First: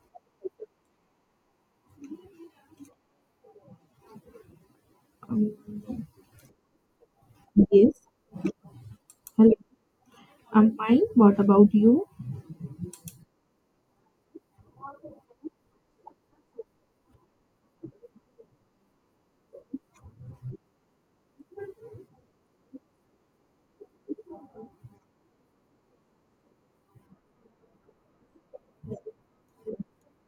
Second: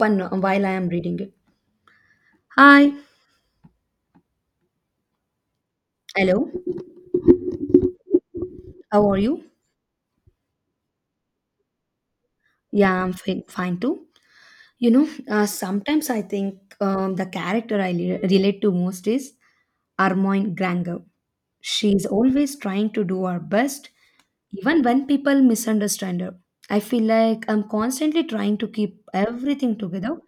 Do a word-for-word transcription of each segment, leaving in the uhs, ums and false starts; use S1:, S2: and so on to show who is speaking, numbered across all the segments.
S1: One while I am reading it. Hi,
S2: Um,
S1: hello,
S2: yes.
S1: how are you?
S2: Hello. I'm fine. What about you?
S1: Yeah, I'm fine, fine too. You know, uh, sometimes I think um, the character I le- relate to most is Armoine Granger. She's always trying to do her best, even when people misunderstand her. I feel like I'm constantly trying to keep everything together,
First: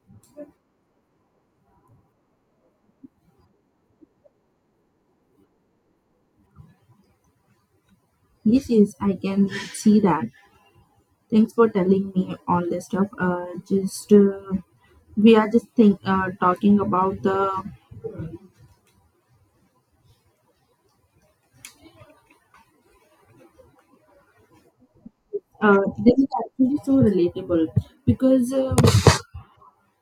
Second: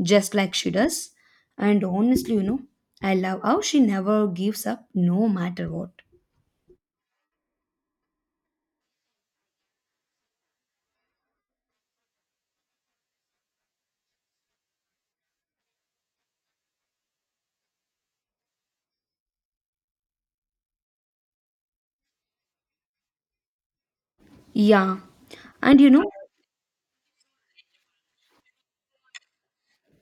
S1: just like she does. And honestly, you know, I love how she never gives up no matter what.
S2: Yes, yes, I can see that. Thanks for telling me all this stuff. Uh, just uh, we are just think uh, talking about the
S1: Yeah.
S2: uh,
S1: And you know,
S2: This is actually so relatable because uh,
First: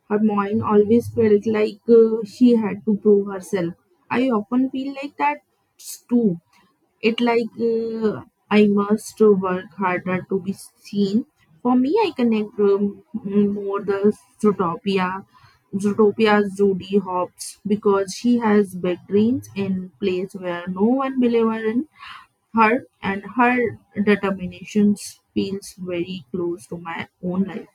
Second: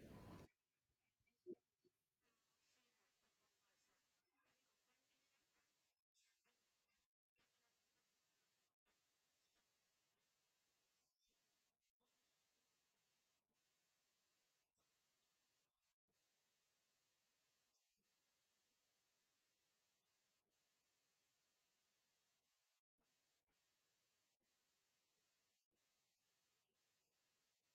S2: her mind always felt like uh, she had to prove herself. I often feel like that too. It like uh, I must work harder to be seen. For me, I connect um, more the Zootopia, Zootopia Judy Hopps because she has big dreams in place where no one believes in her, and her determination feels very close to my own life.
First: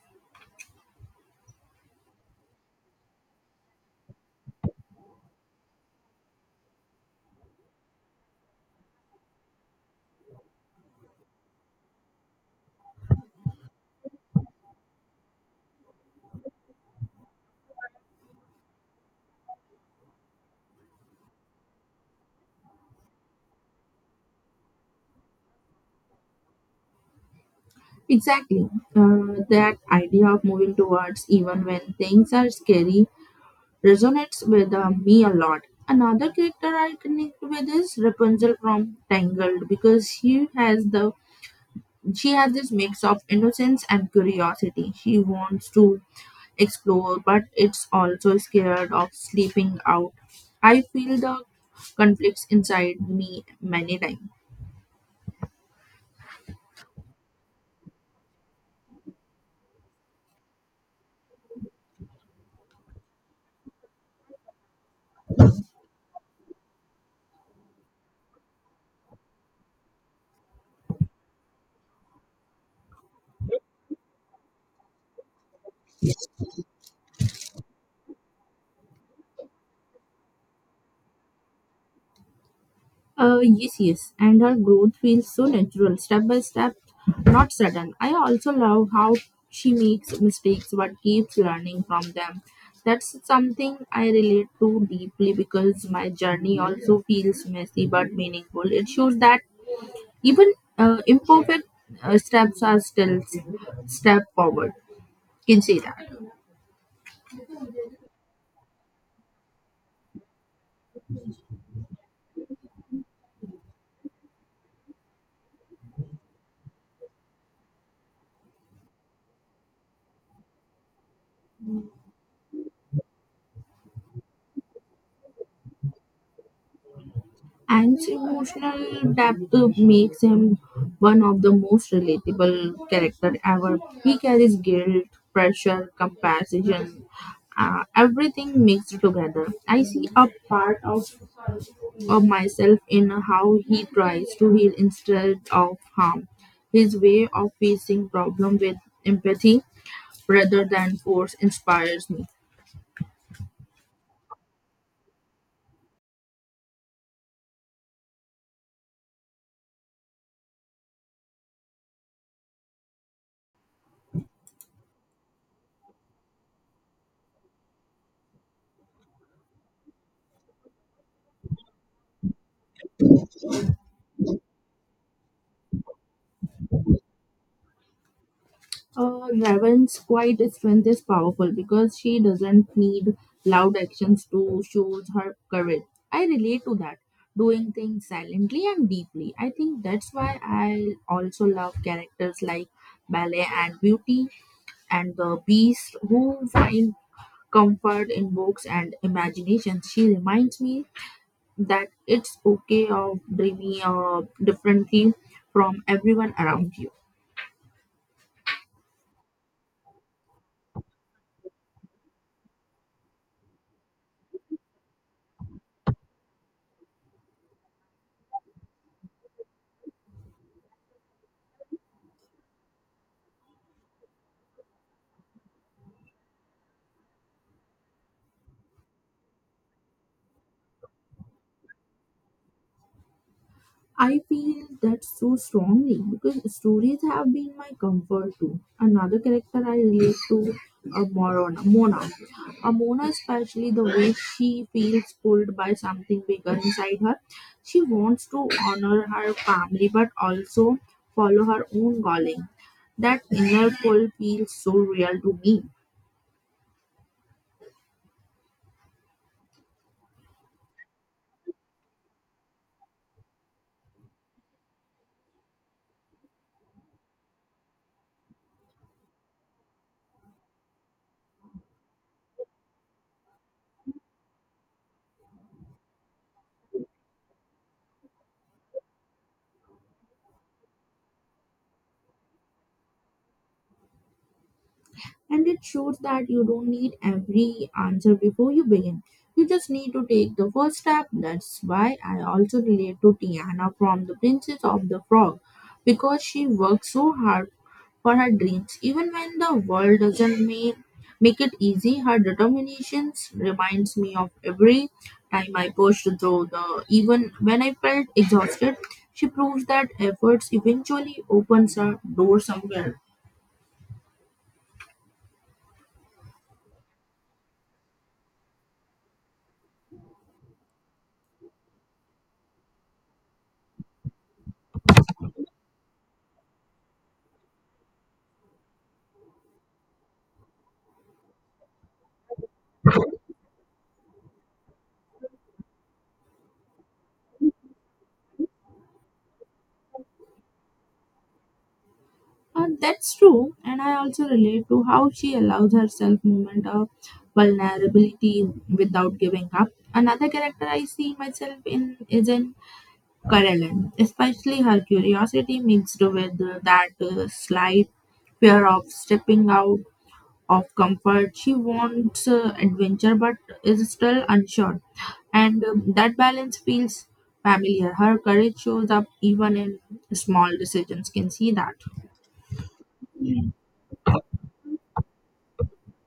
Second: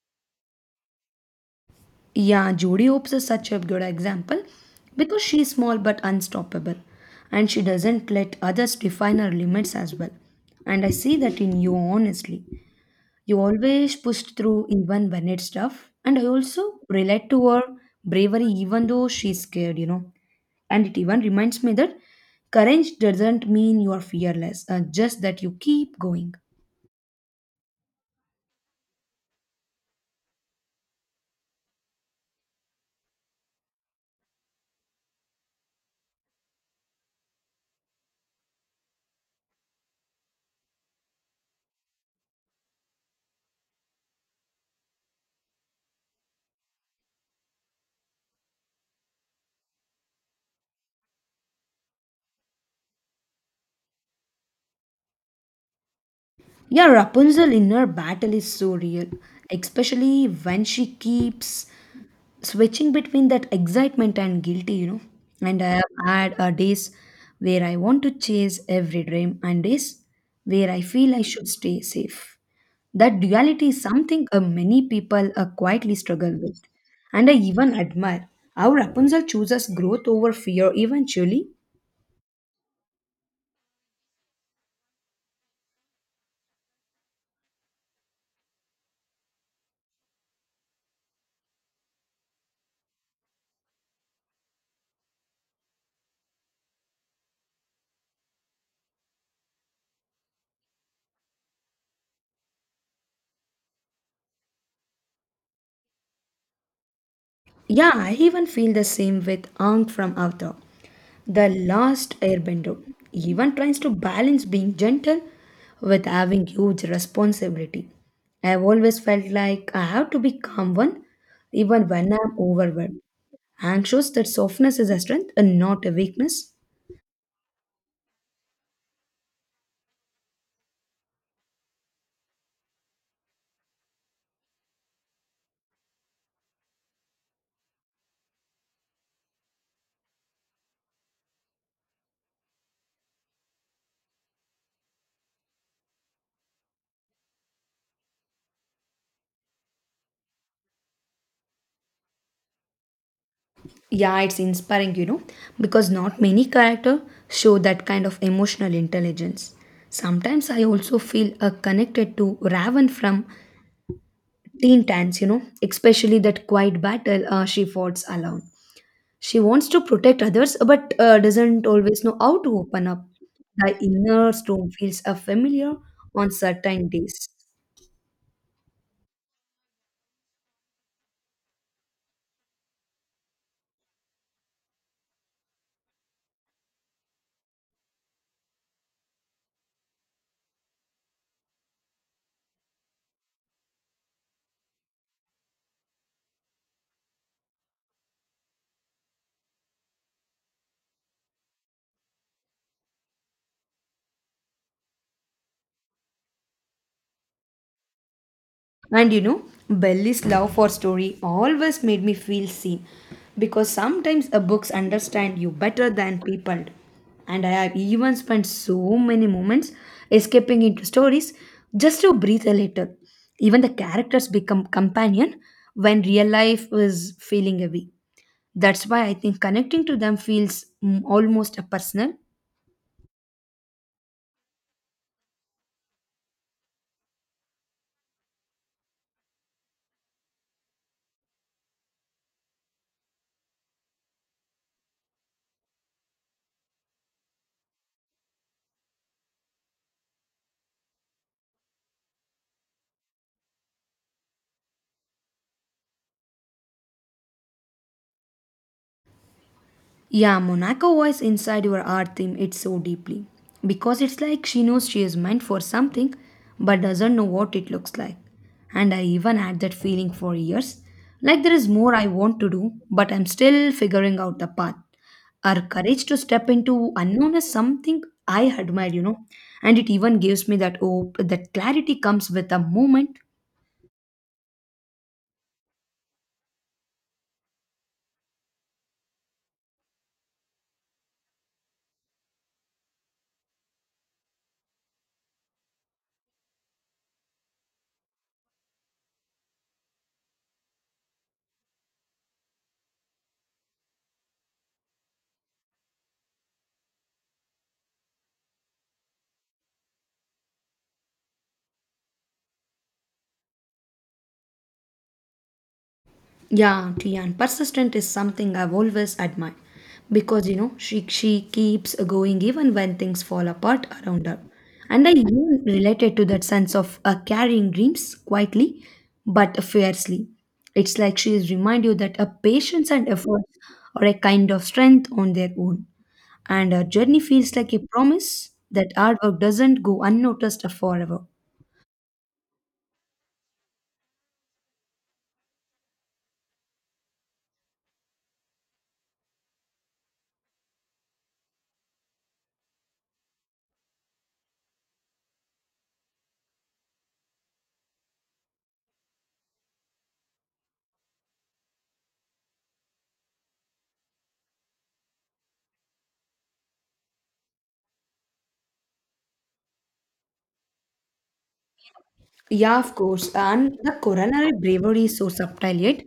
S1: yeah, Jodie Hopes is such a good example because she is small but unstoppable, and she doesn't let others define her limits as well. And I see that in you, honestly. You always pushed through even when it's tough. And I also relate to her bravery even though she's scared, you know. And it even reminds me that courage doesn't mean you are fearless, uh, just that you keep going.
S2: Exactly, uh, that idea of moving towards even when things are scary resonates with uh, me a lot. Another character I connect with is Rapunzel from Tangled because she has the she has this mix of innocence and curiosity. She wants to explore, but it's also scared of sleeping out. I feel the conflicts inside me many times.
S1: Yeah, Rapunzel in her battle is so real, especially when she keeps switching between that excitement and guilty, you know. And I have had uh, days where I want to chase every dream, and days where I feel I should stay safe. That duality is something uh, many people uh, quietly struggle with. And I even admire how Rapunzel chooses growth over fear eventually.
S2: Uh, yes, yes, and her growth feels so natural, step by step, not sudden. I also love how she makes mistakes but keeps learning from them. That's something I relate to deeply because my journey also feels messy but meaningful. It shows that even uh, imperfect uh, steps are still s- step forward. Can say that.
S1: Yeah, I even feel the same with Aang from Avatar. The last airbender even tries to balance being gentle with having huge responsibility. I have always felt like I have to be calm one, even when I'm overwhelmed. Anxious that softness is a strength and not a weakness.
S2: Anti-emotional depth makes him one of the most relatable character ever. He carries guilt, pressure, compassion, uh, everything mixed together. I see a part of, of myself in how he tries to heal instead of harm. His way of facing problem with empathy rather than force inspires me.
S1: Yeah, it's inspiring, you know, because not many characters show that kind of emotional intelligence. Sometimes I also feel uh, connected to Raven from Teen Titans, you know, especially that quiet battle uh, she fought alone. She wants to protect others, but uh, doesn't always know how to open up. The inner storm feels uh, familiar on certain days.
S2: Uh, Raven's quiet strength is powerful because she doesn't need loud actions to show her courage. I relate to that, doing things silently and deeply. I think that's why I also love characters like Ballet and Beauty and the Beast who find comfort in books and imagination. She reminds me that it's okay of dreaming uh, differently from everyone around you.
S1: And you know, Belly's love for story always made me feel seen, because sometimes uh, books understand you better than people. And I have even spent so many moments escaping into stories just to breathe a little. Even the characters become companion when real life is feeling heavy. That's why I think connecting to them feels mm, almost a personal.
S2: I feel that so strongly because stories have been my comfort too. Another character I relate to, a Morona, Mona. A Mona, especially the way she feels pulled by something bigger inside her. She wants to honor her family but also follow her own calling. That inner pull feels so real to me.
S1: Yeah, Monaco voice inside your art theme it so deeply because it's like she knows she is meant for something but doesn't know what it looks like. And I even had that feeling for years, like there is more I want to do, but I'm still figuring out the path. Her courage to step into unknown is something I admire, you know, and it even gives me that hope that clarity comes with a moment.
S2: And it shows that you don't need every answer before you begin. You just need to take the first step. That's why I also relate to Tiana from The Princess of the Frog because she worked so hard for her dreams. Even when the world doesn't make, make it easy, her determination reminds me of every time I pushed through the even when I felt exhausted. She proves that efforts eventually opens a door somewhere.
S1: Yeah, auntie, and persistent is something I've always admired, because you know, she she keeps going even when things fall apart around her. And I even related to that sense of uh, carrying dreams quietly but fiercely. It's like she is remind you that a patience and effort are a kind of strength on their own, and her journey feels like a promise that hard work doesn't go unnoticed forever.
S2: Uh, that's true, and I also relate to how she allows herself moment of vulnerability without giving up. Another character I see myself in is in Carolyn, especially her curiosity mixed with uh, that uh, slight fear of stepping out of comfort. She wants uh, adventure but is still unsure, and um, that balance feels familiar. Her courage shows up even in small decisions. Can see that.
S1: Yeah, of course. And the coronary bravery is so subtle yet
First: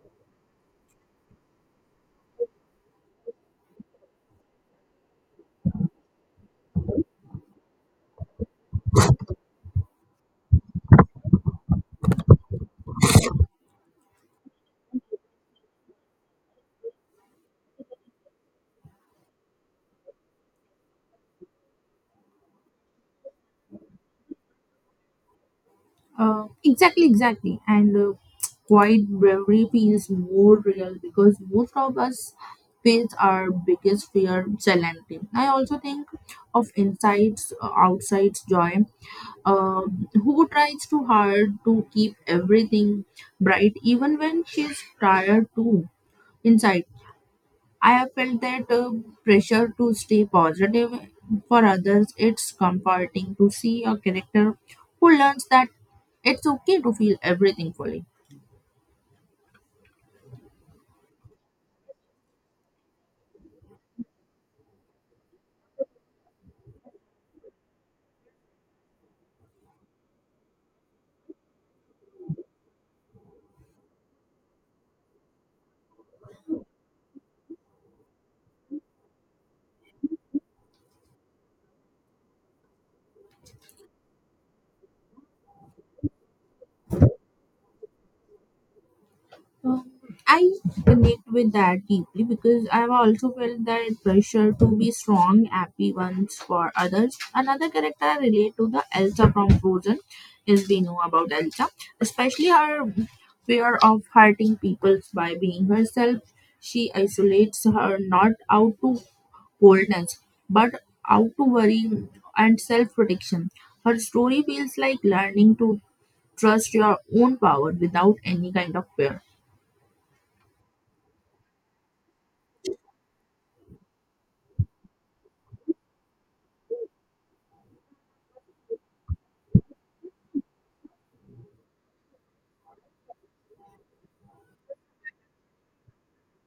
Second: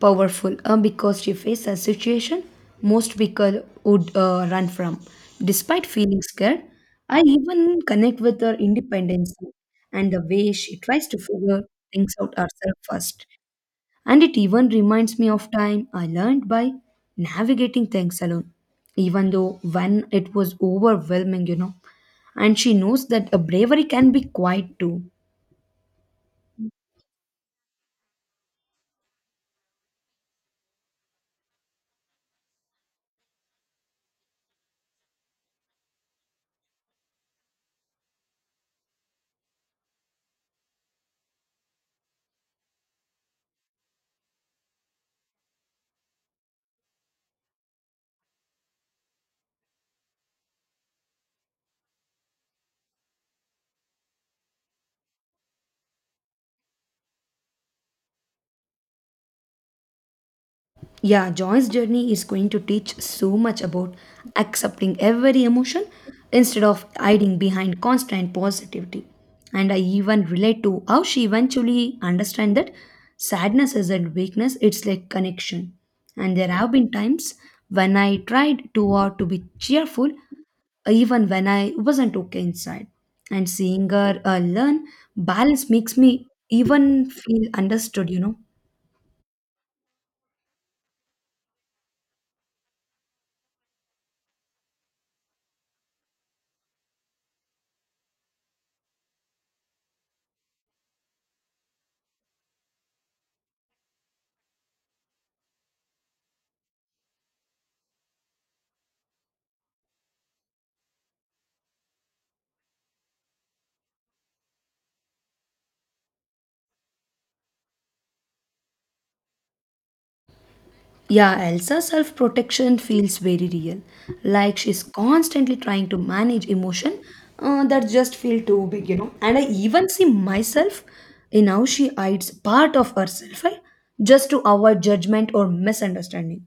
S1: powerful uh, because she faced a situation most people would uh, run from. Despite feeling scared, I even connect with her independence and the way she tries to figure things out herself first. And it even reminds me of time I learned by navigating things alone, even though when it was overwhelming, you know. And she knows that a bravery can be quiet too.
S2: Uh, exactly, exactly. And uh, quiet bravery feels more real because most of us face our biggest fear silently. I also think of insights uh, outside joy, uh, who tries too hard to keep everything bright even when she's tired too inside. I have felt that uh, pressure to stay positive for others. It's comforting to see a character who learns that it's okay to feel everything fully.
S1: Yeah, Joy's journey is going to teach so much about accepting every emotion instead of hiding behind constant positivity. And I even relate to how she eventually understand that sadness isn't weakness, it's like connection. And there have been times when I tried too hard to be cheerful, even when I wasn't okay inside. And seeing her uh, learn balance makes me even feel understood, you know.
S2: Uh, I connect with that deeply because I've also felt that pressure to be strong, happy ones for others. Another character I relate to the Elsa from Frozen is we know about Elsa, especially her fear of hurting people by being herself. She isolates her not out to coldness, but out to worry and self protection. Her story feels like learning to trust your own power without any kind of fear.
S1: Yeah, Elsa's self protection feels very real. Like she's constantly trying to manage emotion uh, that just feel too big, you know. And I even see myself in how she hides part of herself, right? Just to avoid judgment or misunderstanding.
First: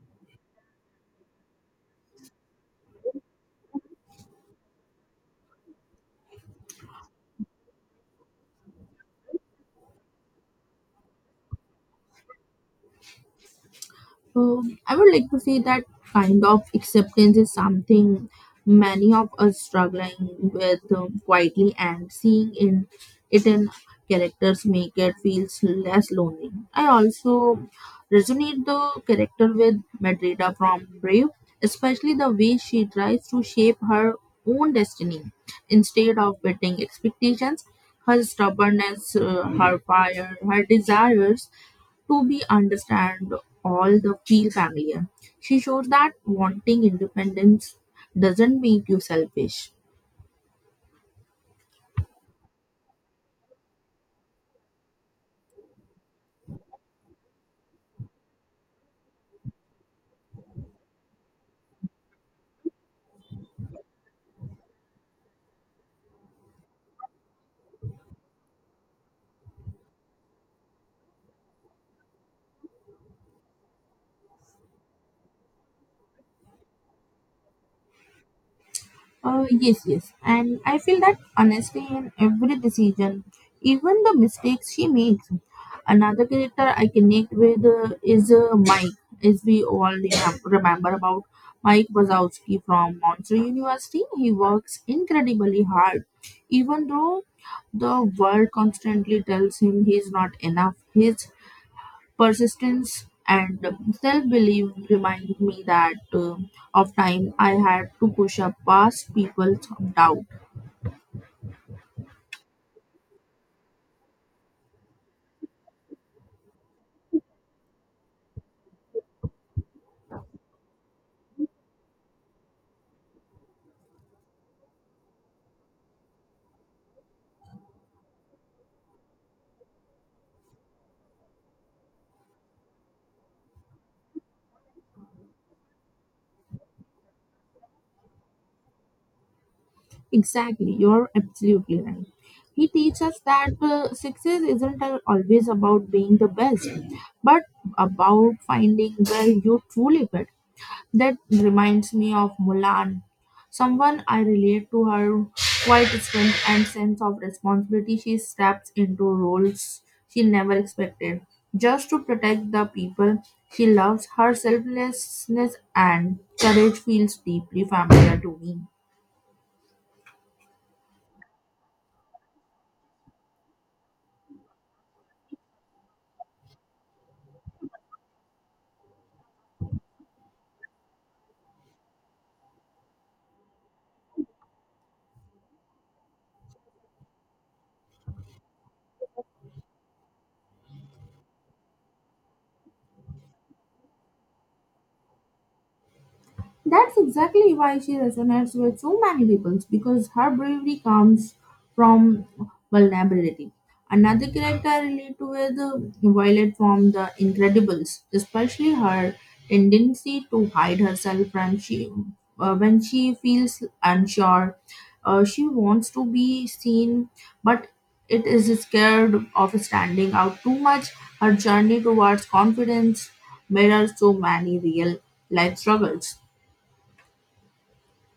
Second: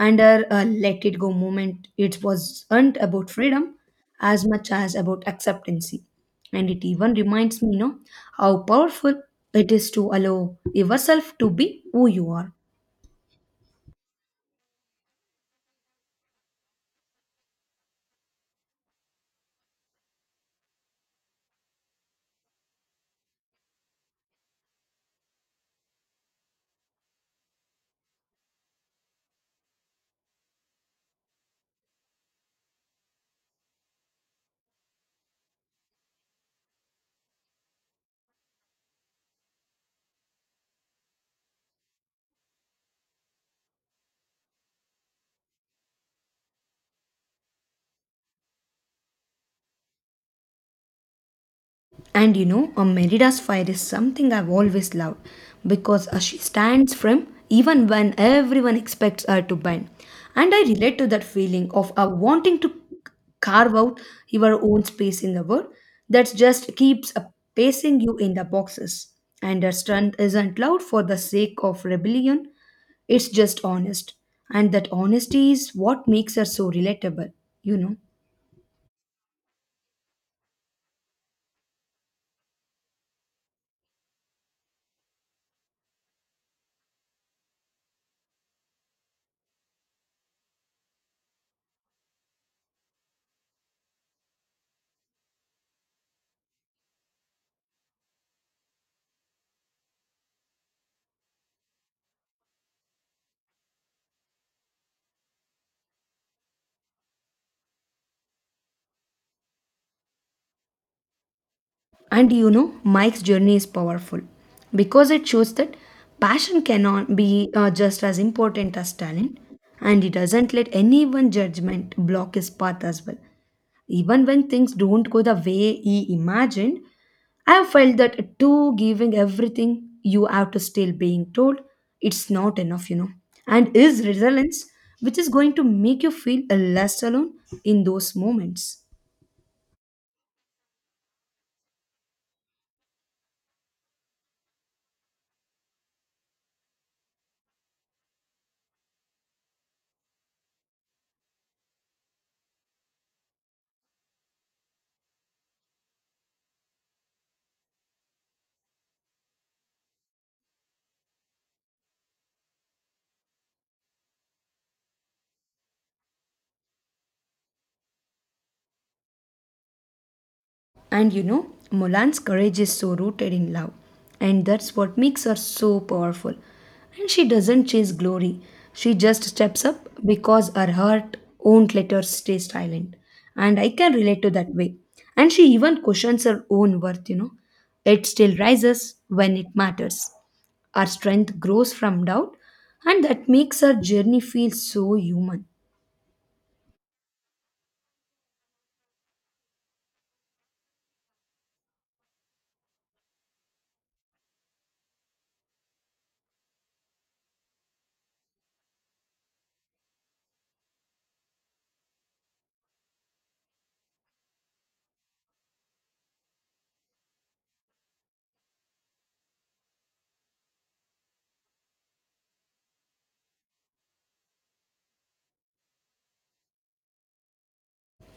S1: And her uh, let it go moment, it wasn't about freedom as much as about acceptancy. And it even reminds me, you know, how powerful it is to allow yourself to be who you are.
S2: Um, I would like to say that kind of acceptance is something many of us struggling with um, quietly and seeing in it in characters make it feels less lonely. I also resonate the character with Madrida from Brave, especially the way she tries to shape her own destiny instead of meeting expectations. Her stubbornness, uh, her fire, her desires to be understand all the Keel family. She shows that wanting independence doesn't make you selfish.
S1: And you know, a Merida's fire is something I've always loved because uh, she stands firm even when everyone expects her to bend. And I relate to that feeling of uh, wanting to carve out your own space in the world that just keeps uh, pacing you in the boxes. And her strength isn't loud for the sake of rebellion, it's just honest. And that honesty is what makes her so relatable, you know.
S2: Uh, yes, yes. And I feel that honestly in every decision, even the mistakes she makes. Another character I connect with uh, is uh, Mike, as we all remem- remember about Mike Wazowski from Monster University. He works incredibly hard, even though the world constantly tells him he's not enough. His persistence and self-belief reminded me that uh, of time I had to push up past people's doubt.
S1: And you know, Mike's journey is powerful because it shows that passion cannot be uh, just as important as talent, and he doesn't let anyone's judgment block his path as well. Even when things don't go the way he imagined, I have felt that too, giving everything you have to still being told it's not enough, you know. And is resilience, which is going to make you feel less alone in those moments.
S2: Exactly, you're absolutely right. He teaches us that uh, success isn't al- always about being the best but about finding where you truly fit. That reminds me of Mulan, someone I relate to her quiet strength and sense of responsibility. She steps into roles she never expected just to protect the people she loves. Her selflessness and courage feels deeply familiar to me.
S1: And you know, Mulan's courage is so rooted in love, and that's what makes her so powerful. And she doesn't chase glory, she just steps up because her heart won't let her stay silent. And I can relate to that way. And she even cushions her own worth, you know. It still rises when it matters. Our strength grows from doubt, and that makes her journey feel so human.
S2: That's exactly why she resonates with so many people because her bravery comes from vulnerability. Another character I relate to is uh, Violet from The Incredibles, especially her tendency to hide herself when she uh, when she feels unsure. Uh, she wants to be seen, but it is scared of standing out too much. Her journey towards confidence mirrors so many real life struggles.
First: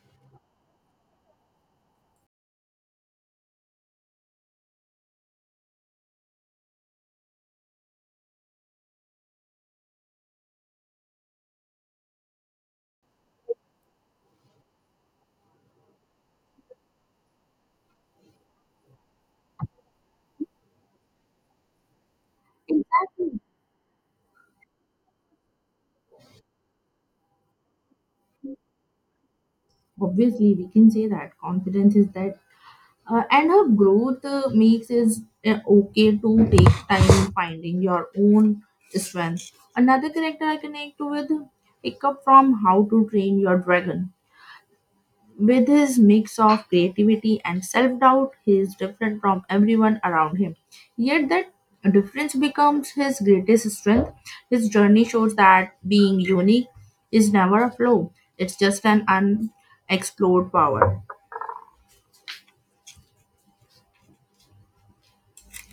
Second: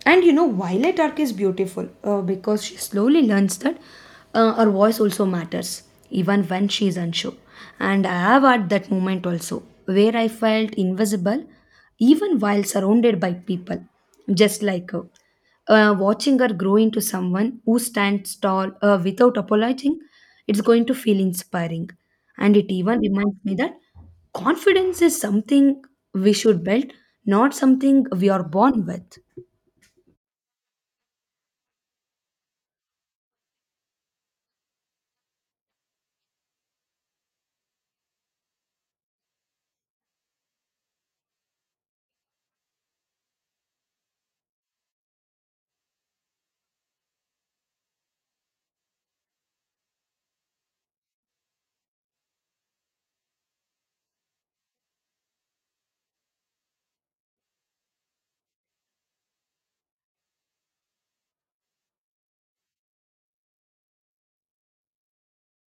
S1: And you know, Violet Arc is beautiful uh, because she slowly learns that uh, her voice also matters, even when she is unsure. And I have had that moment also, where I felt invisible, even while surrounded by people, just like her. Uh, watching her grow into someone who stands tall uh, without apologizing, it's going to feel inspiring. And it even
S2: Exactly.
S1: reminds me that confidence is something we should build, not something we are born with.
S2: Obviously, we can say that confidence is that, uh, and her growth uh, makes is uh, okay to take time finding your own strength. Another character I connect with, pick up from How to Train Your Dragon. With his mix of creativity and self doubt, he is different from everyone around him. Yet, that difference becomes his greatest strength. His journey shows that being unique is never a flaw, it's just an unexplored power.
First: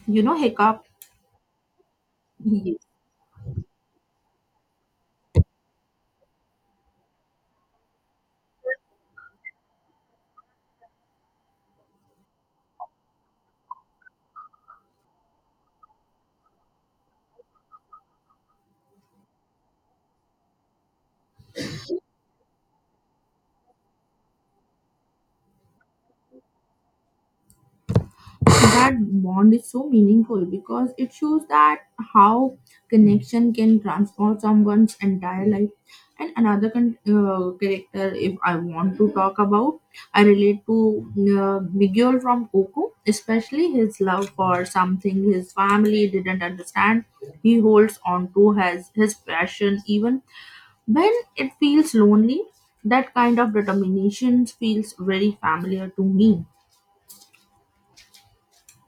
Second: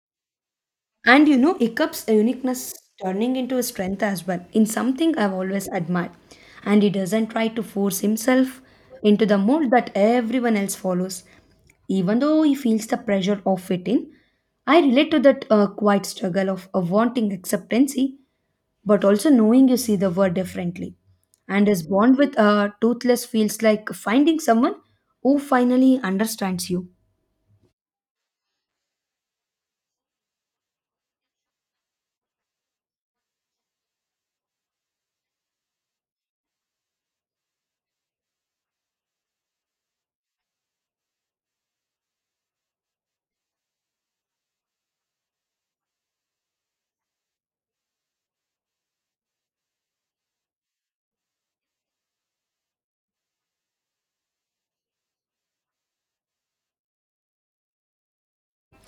S2: You know Hiccup?
S1: And you know, Ikup's uniqueness turning into a strength as well, in something I've always admired. And he doesn't try to force himself into the mold that everyone else follows. Even though he feels the pressure of fitting, I relate to that uh, quiet struggle of, of wanting acceptancy, but also knowing you see the world differently. And his bond with uh, Toothless feels like finding someone who finally understands you.
S2: That bond is so meaningful because it shows that how connection can transform someone's entire life. And another con- uh, character, if I want to talk about, I relate to uh, Miguel from Coco, especially his love for something his family didn't understand. He holds on to his his passion even when it feels lonely. That kind of determination feels very familiar to me.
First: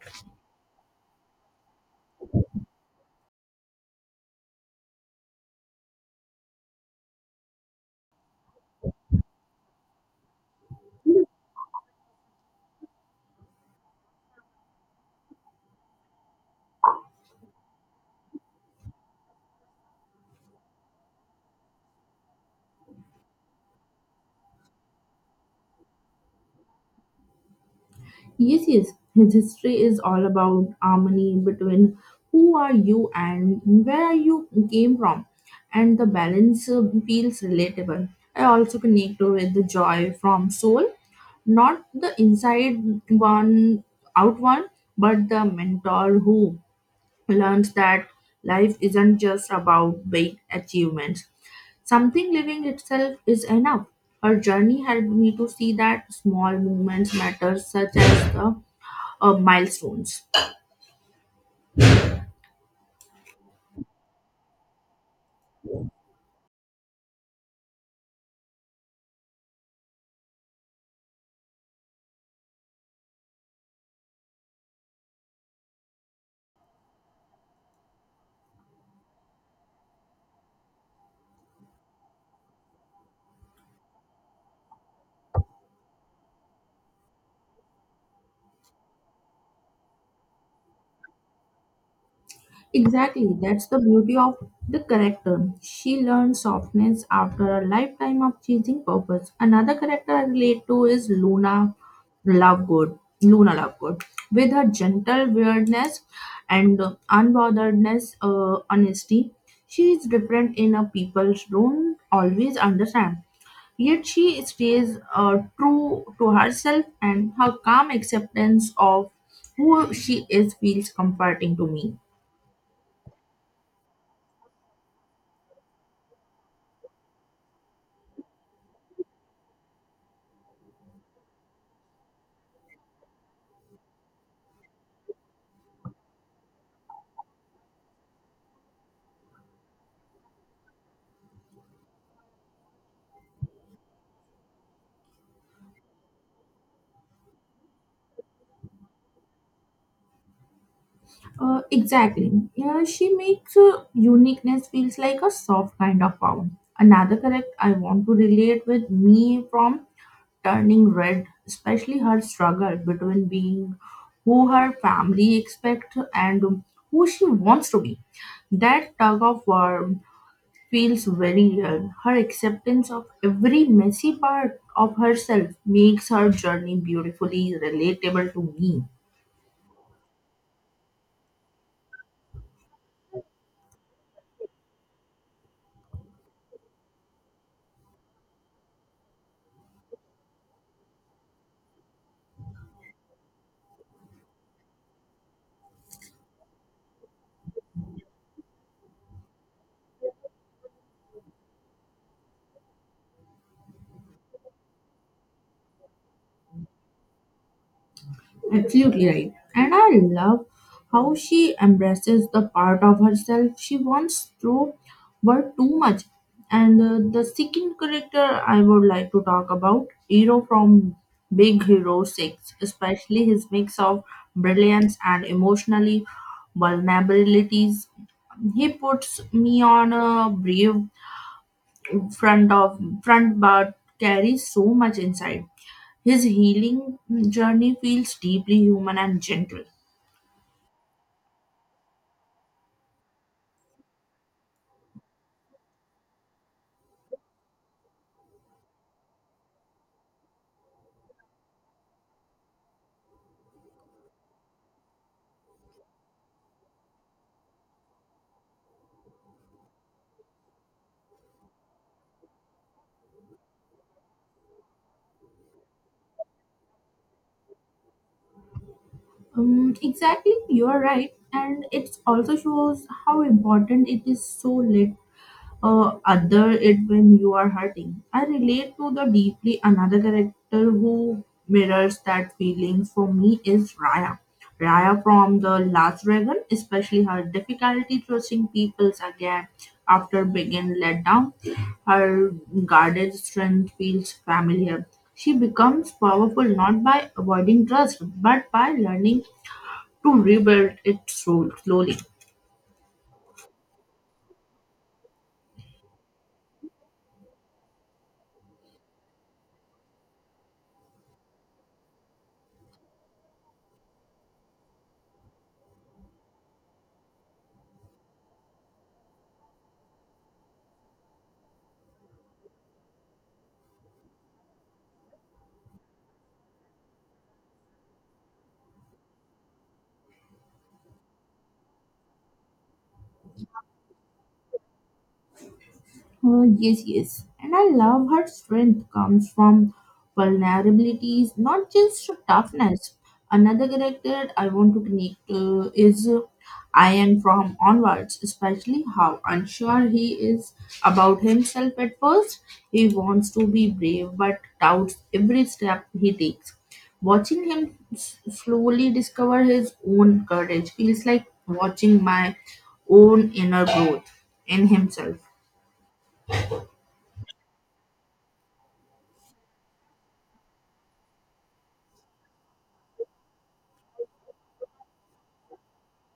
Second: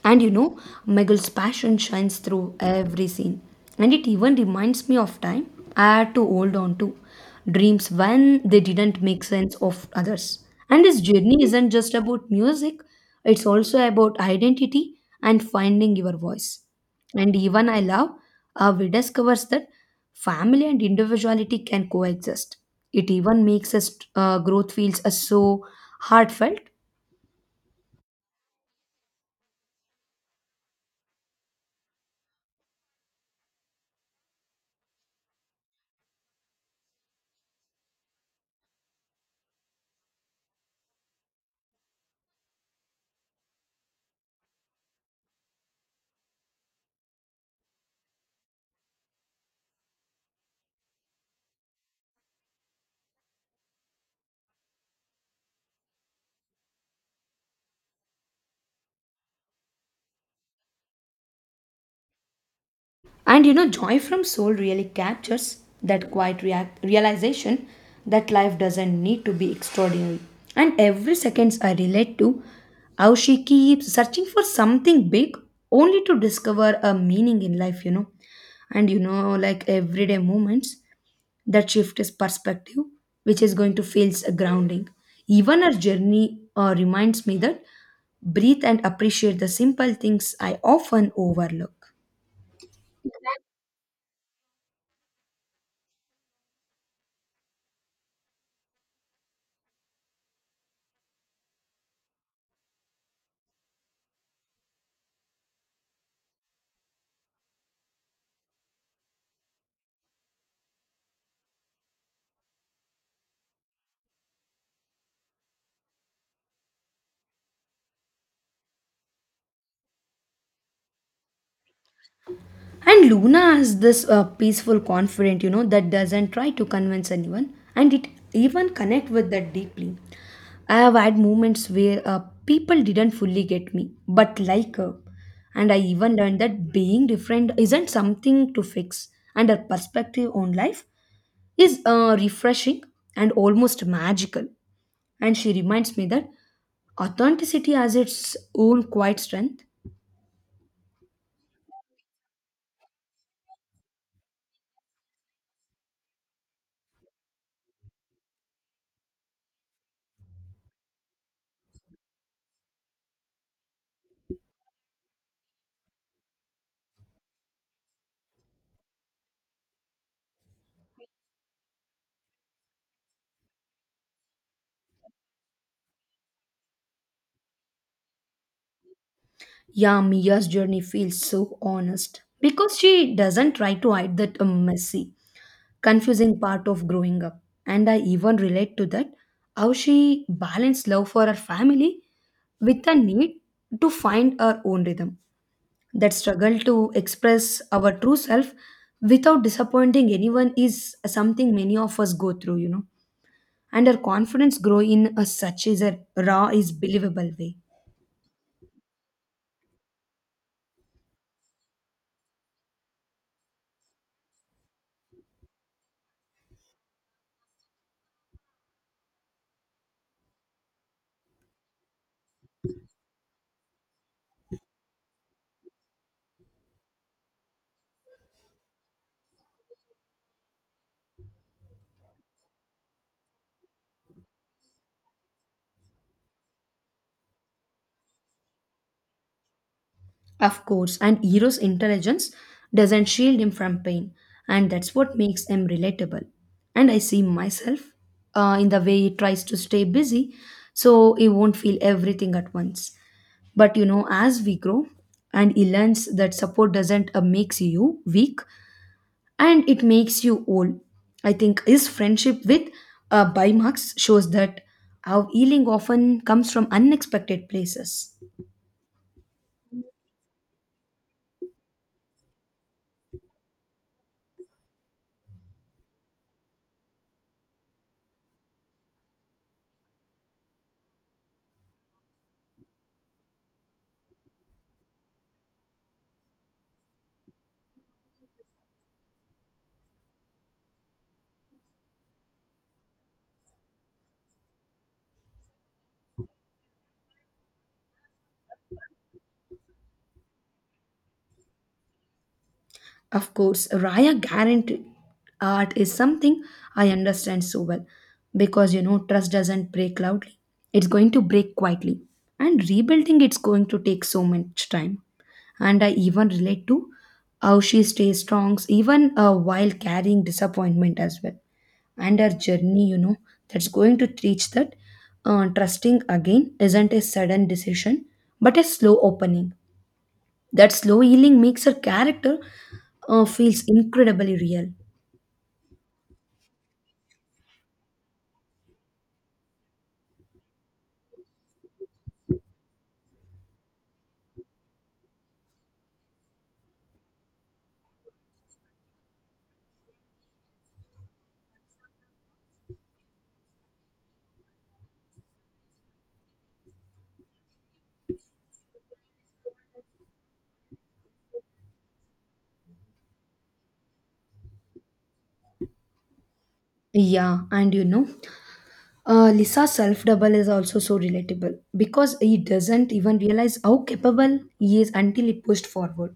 S1: And you know, Meghal's passion shines through every scene. And it even reminds me of time I had to hold on to. Dreams when they didn't make sense of others. And his journey isn't just about music, it's also about identity and finding your voice. And even I love how he discovers that family and individuality can coexist. It even makes us uh, growth feels uh, so heartfelt.
S2: Yes, yes. His history is all about harmony between who are you and where you came from, and the balance uh, feels relatable. I also connect with the joy from soul, not the inside one, out one, but the mentor who learns that life isn't just about big achievements. Something living itself is enough. Her journey helped me to see that small movements matter, such as the uh, milestones.
S1: And you know, Joy from Soul really captures that quiet react- realization that life doesn't need to be extraordinary. And every seconds I relate to how she keeps searching for something big only to discover a meaning in life, you know. And you know, like everyday moments that shift his perspective, which is going to feel s- grounding. Even her journey uh, reminds me that breathe and appreciate the simple things I often overlook.
S2: Exactly, that's the beauty of the character. She learns softness after a lifetime of chasing purpose. Another character I relate to is Luna Lovegood. Luna Lovegood, with her gentle weirdness and uh, unbotheredness, uh, honesty, she is different in a people don't always understand. Yet she stays uh, true to herself, and her calm acceptance of who she is feels comforting to me.
S1: And Luna has this uh, peaceful confident, you know, that doesn't try to convince anyone, and it even connect with that deeply. I have had moments where uh, people didn't fully get me, but like her, and I even learned that being different isn't something to fix, and her perspective on life is uh, refreshing and almost magical. And she reminds me that authenticity has its own quiet strength.
S2: Uh, exactly. Yeah, she makes uh, uniqueness feels like a soft kind of power. Another correct I want to relate with me from turning red, especially her struggle between being who her family expect and who she wants to be. That tug of war feels very real. Her acceptance of every messy part of herself makes her journey beautifully relatable to me.
S1: Yeah, Mia's journey feels so honest because she doesn't try to hide that um, messy, confusing part of growing up. And I even relate to that how she balanced love for her family with a need to find her own rhythm. That struggle to express our true self without disappointing anyone is something many of us go through, you know. And her confidence grow in a such is a raw is believable way.
S2: Absolutely right. And I love how she embraces the part of herself she once threw were too much. And uh, the second character I would like to talk about, Hero from Big Hero six, especially his mix of brilliance and emotionally vulnerabilities. He puts me on a brief front of front but carries so much inside. His healing journey feels deeply human and gentle.
S1: Of course, and Hero's intelligence doesn't shield him from pain, and that's what makes him relatable. And I see myself uh, in the way he tries to stay busy so he won't feel everything at once. But you know, as we grow and he learns that support doesn't uh, makes you weak, and it makes you whole. I think his friendship with uh, Bimax shows that how healing often comes from unexpected places.
S2: Um, exactly, you are right, and it also shows how important it is so uh, other it when you are hurting. I relate to the deeply another character who mirrors that feeling for me is Raya. Raya from the Last Dragon, especially her difficulty trusting people again after being let down. Her guarded strength feels familiar. She becomes powerful not by avoiding trust but by learning to rebuild it so slowly.
S1: Of course, Raya guarantee art is something I understand so well because you know, trust doesn't break loudly. It's going to break quietly, and rebuilding it's going to take so much time. And I even relate to how she stays strong even uh, while carrying disappointment as well. And her journey, you know, that's going to teach that uh, trusting again isn't a sudden decision but a slow opening. That slow healing makes her character uh, feels incredibly real.
S2: Oh, yes, yes. And I love her strength comes from vulnerabilities, not just toughness. Another character I want to connect to is uh, Ian from Onwards, especially how unsure he is about himself at first. He wants to be brave but doubts every step he takes. Watching him s- slowly discover his own courage feels like watching my own inner growth in himself.
S1: Yeah, and you know, uh, Lisa's self double is also so relatable because he doesn't even realize how capable he is until he pushed forward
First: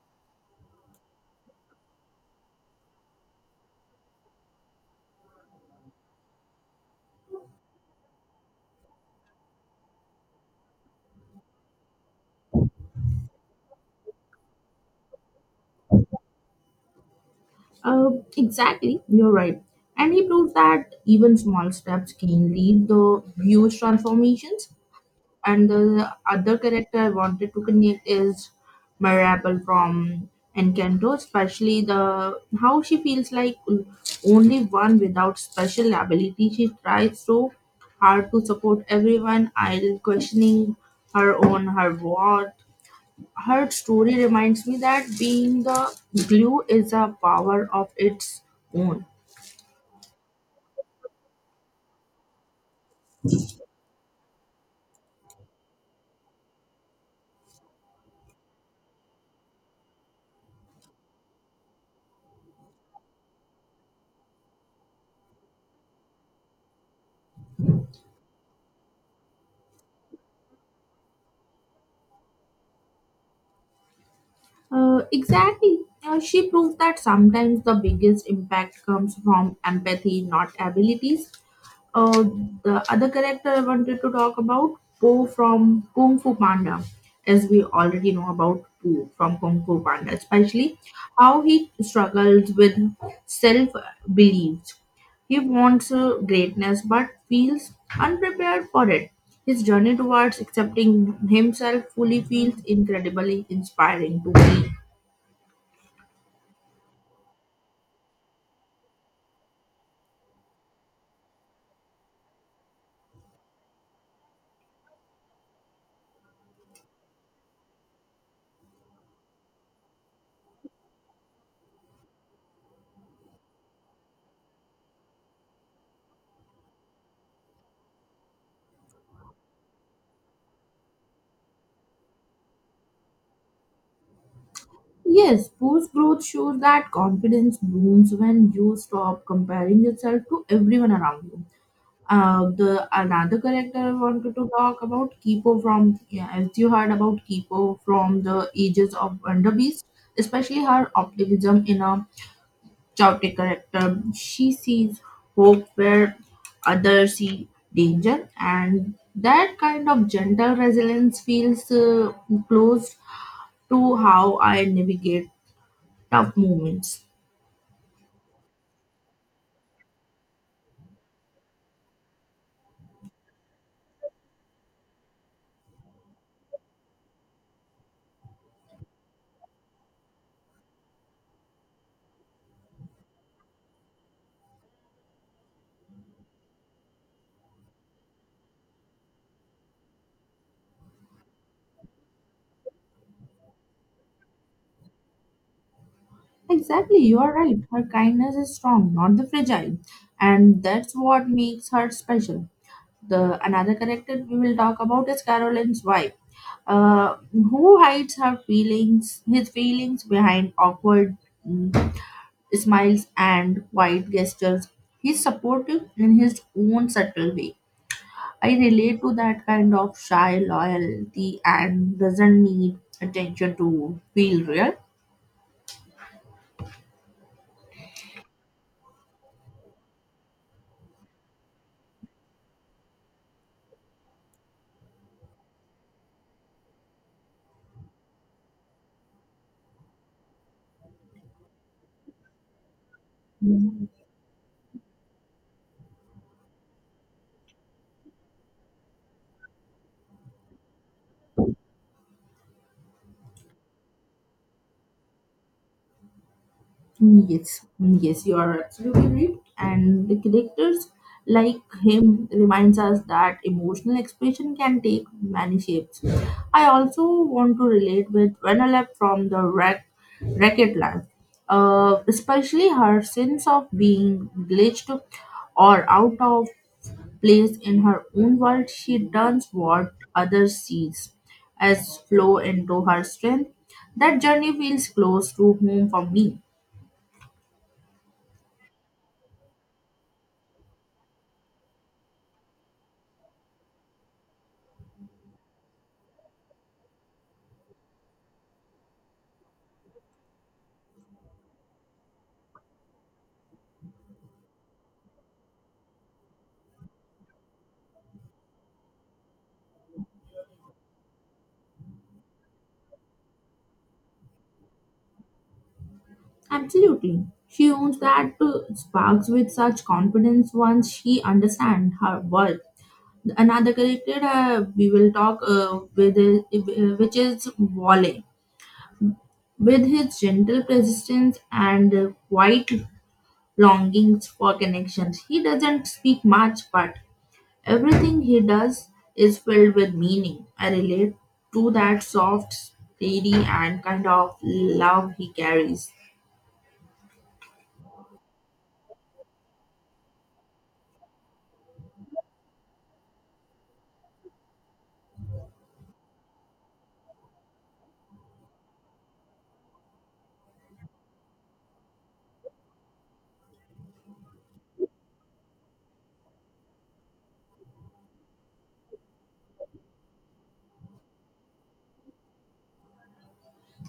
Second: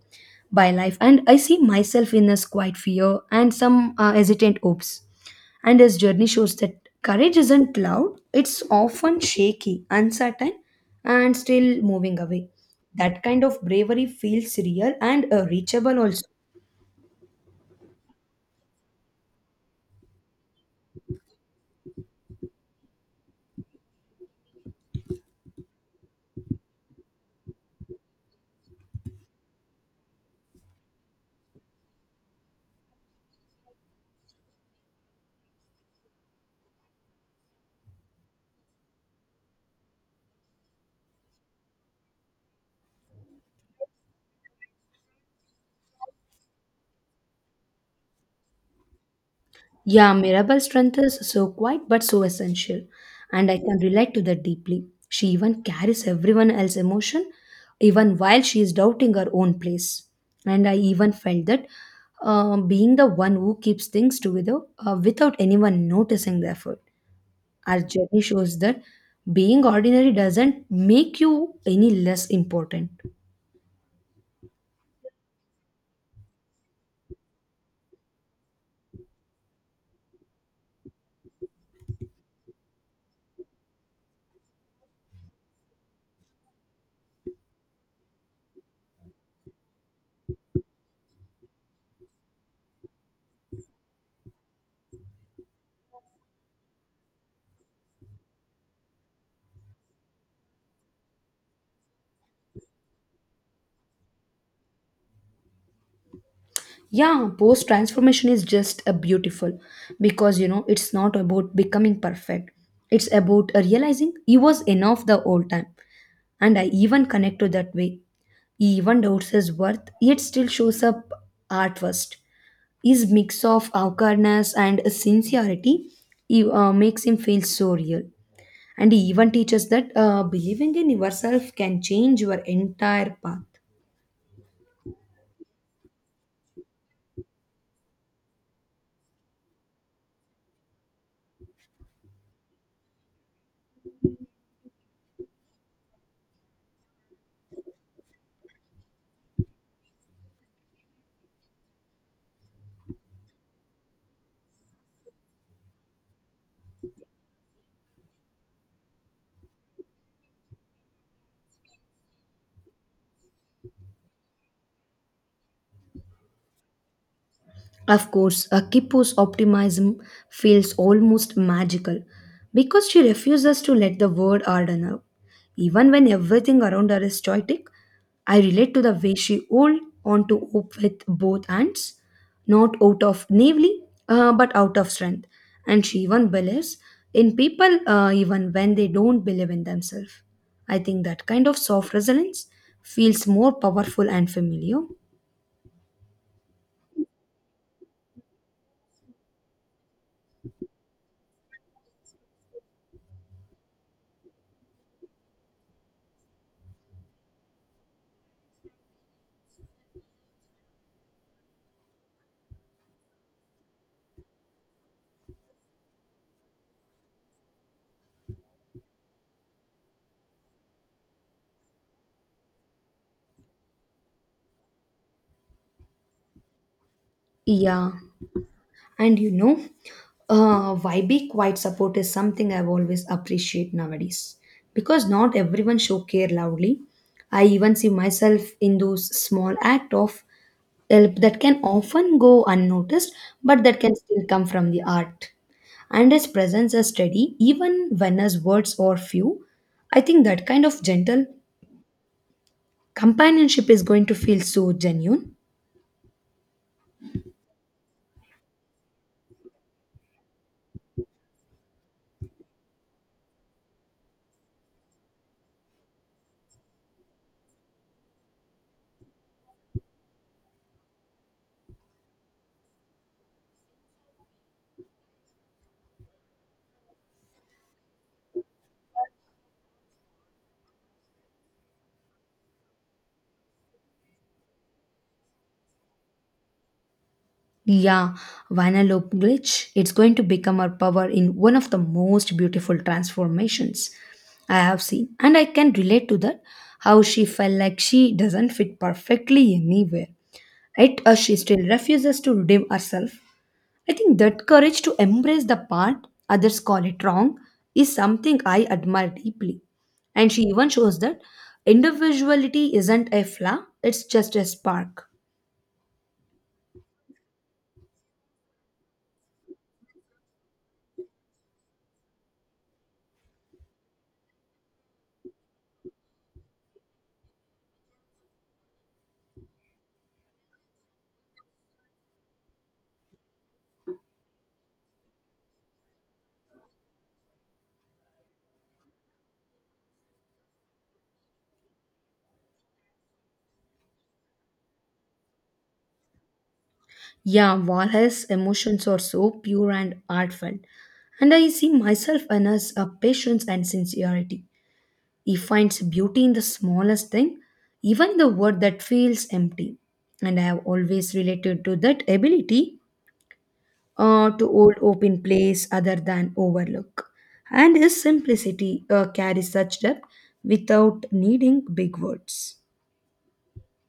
S1: by life. And I see myself in his quiet fear and some uh, hesitant hopes. And his journey shows that courage isn't loud, it's often shaky, uncertain, and still moving away. That kind of bravery feels real and uh, reachable also.
S2: Uh, exactly, you're right. And he proved that even small steps can lead the huge transformations. And the other character I wanted to connect is Mirabel from Encanto, especially the how she feels like only one without special ability. She tries so hard to support everyone, idle questioning her own her worth. Her story reminds me that being the glue is a power of its own.
S1: Yeah, Mirabelle's strength is so quiet but so essential, and I can relate to that deeply. She even carries everyone else's emotion, even while she is doubting her own place. And I even felt that uh, being the one who keeps things together uh, without anyone noticing the effort. Our journey shows that being ordinary doesn't make you any less important.
S2: Uh, exactly. Uh, she proved that sometimes the biggest impact comes from empathy, not abilities. Uh, the other character I wanted to talk about, Po from Kung Fu Panda, as we already know about Po from Kung Fu Panda, especially how he struggles with self beliefs. He wants uh, greatness but feels unprepared for it. His journey towards accepting himself fully feels incredibly inspiring to me.
S1: Yeah, post transformation is just a beautiful because you know it's not about becoming perfect. It's about uh, realizing he was enough the whole time. And I even connect to that way. He even doubts his worth, yet still shows up at first. His mix of awkwardness and sincerity he, uh, makes him feel so real. And he even teaches that uh, believing in yourself can change your entire path.
S2: Yes, post growth shows that confidence blooms when you stop comparing yourself to everyone around you. Uh, the another character I wanted to talk about Kipo from yeah, as you heard about Kipo from the ages of Wonder Beast, especially her optimism in a chaotic character. She sees hope where others see danger, and that kind of gentle resilience feels uh, close to how I navigate tough moments.
S1: Of course, Akipo's optimism feels almost magical because she refuses to let the word harden her. Even when everything around her is chaotic, I relate to the way she holds on to hope with both hands, not out of naively, uh, but out of strength. And she even believes in people uh, even when they don't believe in themselves. I think that kind of soft resilience feels more powerful and familiar.
S2: Exactly, you are right. Her kindness is strong, not the fragile, and that's what makes her special. The another character we will talk about is Caroline's wife, uh, who hides her feelings, his feelings behind awkward mm, smiles and quiet gestures. He's supportive in his own subtle way. I relate to that kind of shy loyalty and doesn't need attention to feel real.
S1: Yeah. And you know, uh, be quiet support is something I've always appreciate, nowadays because not everyone show care loudly. I even see myself in those small act of help that can often go unnoticed, but that can still come from the heart. And his presence is steady, even when his words are few. I think that kind of gentle companionship is going to feel so genuine.
S2: Yes, yes, you are absolutely right. And the characters like him reminds us that emotional expression can take many shapes. I also want to relate with Vanellope from the wreck, Racket Life, uh, especially her sense of being glitched or out of place in her own world. She turns what others sees as flow into her strength. That journey feels close to home for me.
S1: Yeah, Vanellope glitch. It's going to become our power in one of the most beautiful transformations I have seen. And I can relate to that how she felt like she doesn't fit perfectly anywhere. Yet uh, she still refuses to redeem herself. I think that courage to embrace the part others call it wrong is something I admire deeply. And she even shows that individuality isn't a flaw, it's just a spark.
S2: Absolutely. She owns that uh, sparks with such confidence once she understands her worth. Another character uh, we will talk uh, with, is- uh, which is Wally. With his gentle persistence and uh, quiet longings for connections, he doesn't speak much, but everything he does is filled with meaning. I relate to that soft, steady, and kind of love he carries.
S1: Yeah, Valhalla's emotions are so pure and heartfelt. And I see myself in his uh, patience and sincerity. He finds beauty in the smallest thing, even the word that feels empty. And I have always related to that ability uh, to hold open place other than overlook. And his simplicity uh, carries such depth without needing big words.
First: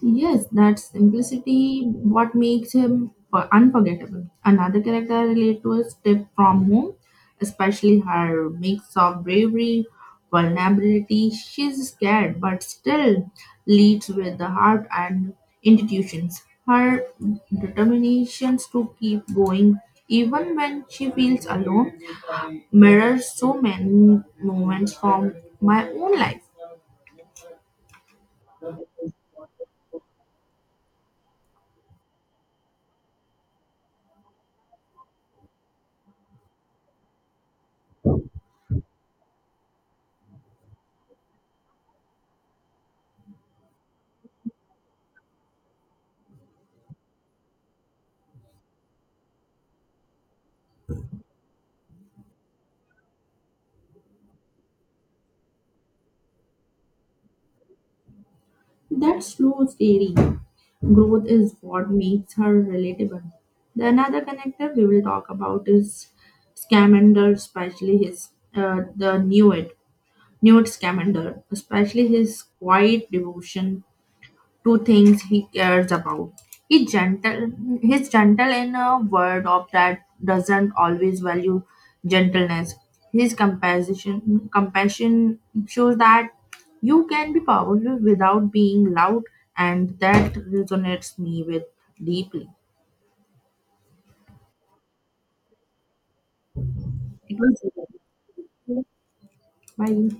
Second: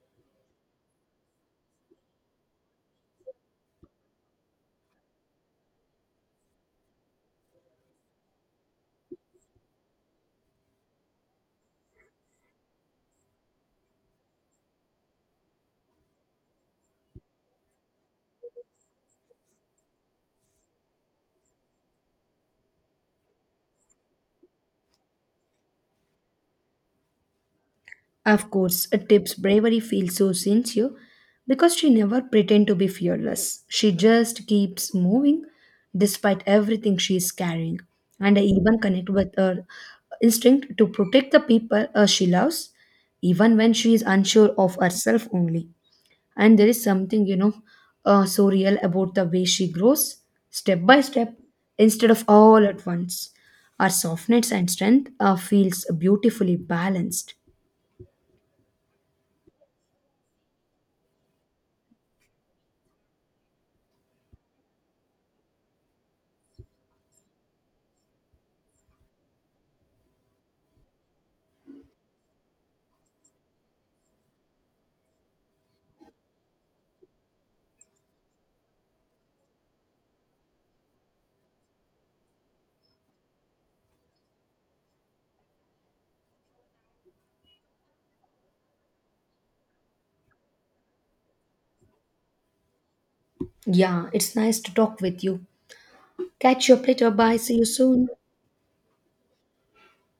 S2: Yes, that simplicity what makes him for- unforgettable. Another character I relate to is Tip from Home, especially her mix of bravery, vulnerability. She's scared but still leads with the heart and institutions. Her determination to keep going even when she feels alone mirrors so many moments from my own life.
S1: Of course, a tip's bravery feels so sincere because she never pretends to be fearless. She just keeps moving despite everything she is carrying. And I even connect with her instinct to protect the people uh, she loves, even when she is unsure of herself only. And there is something, you know, uh, so real about the way she grows step by step instead of all at once. Her softness and strength uh, feels beautifully balanced.
S2: That slow, steady growth is what makes her relatable. The another connector we will talk about is Scamander, especially his uh, the Newt Newt Scamander, especially his quiet devotion two things he cares about. He gentle he's gentle in a world of that doesn't always value gentleness. His compassion compassion shows that you can be powerful without being loud and that resonates me with deeply.
S1: Yeah, it's nice to talk with you. Catch your platter. Bye.
S2: It
S1: See you
S2: was
S1: soon.
S2: bye.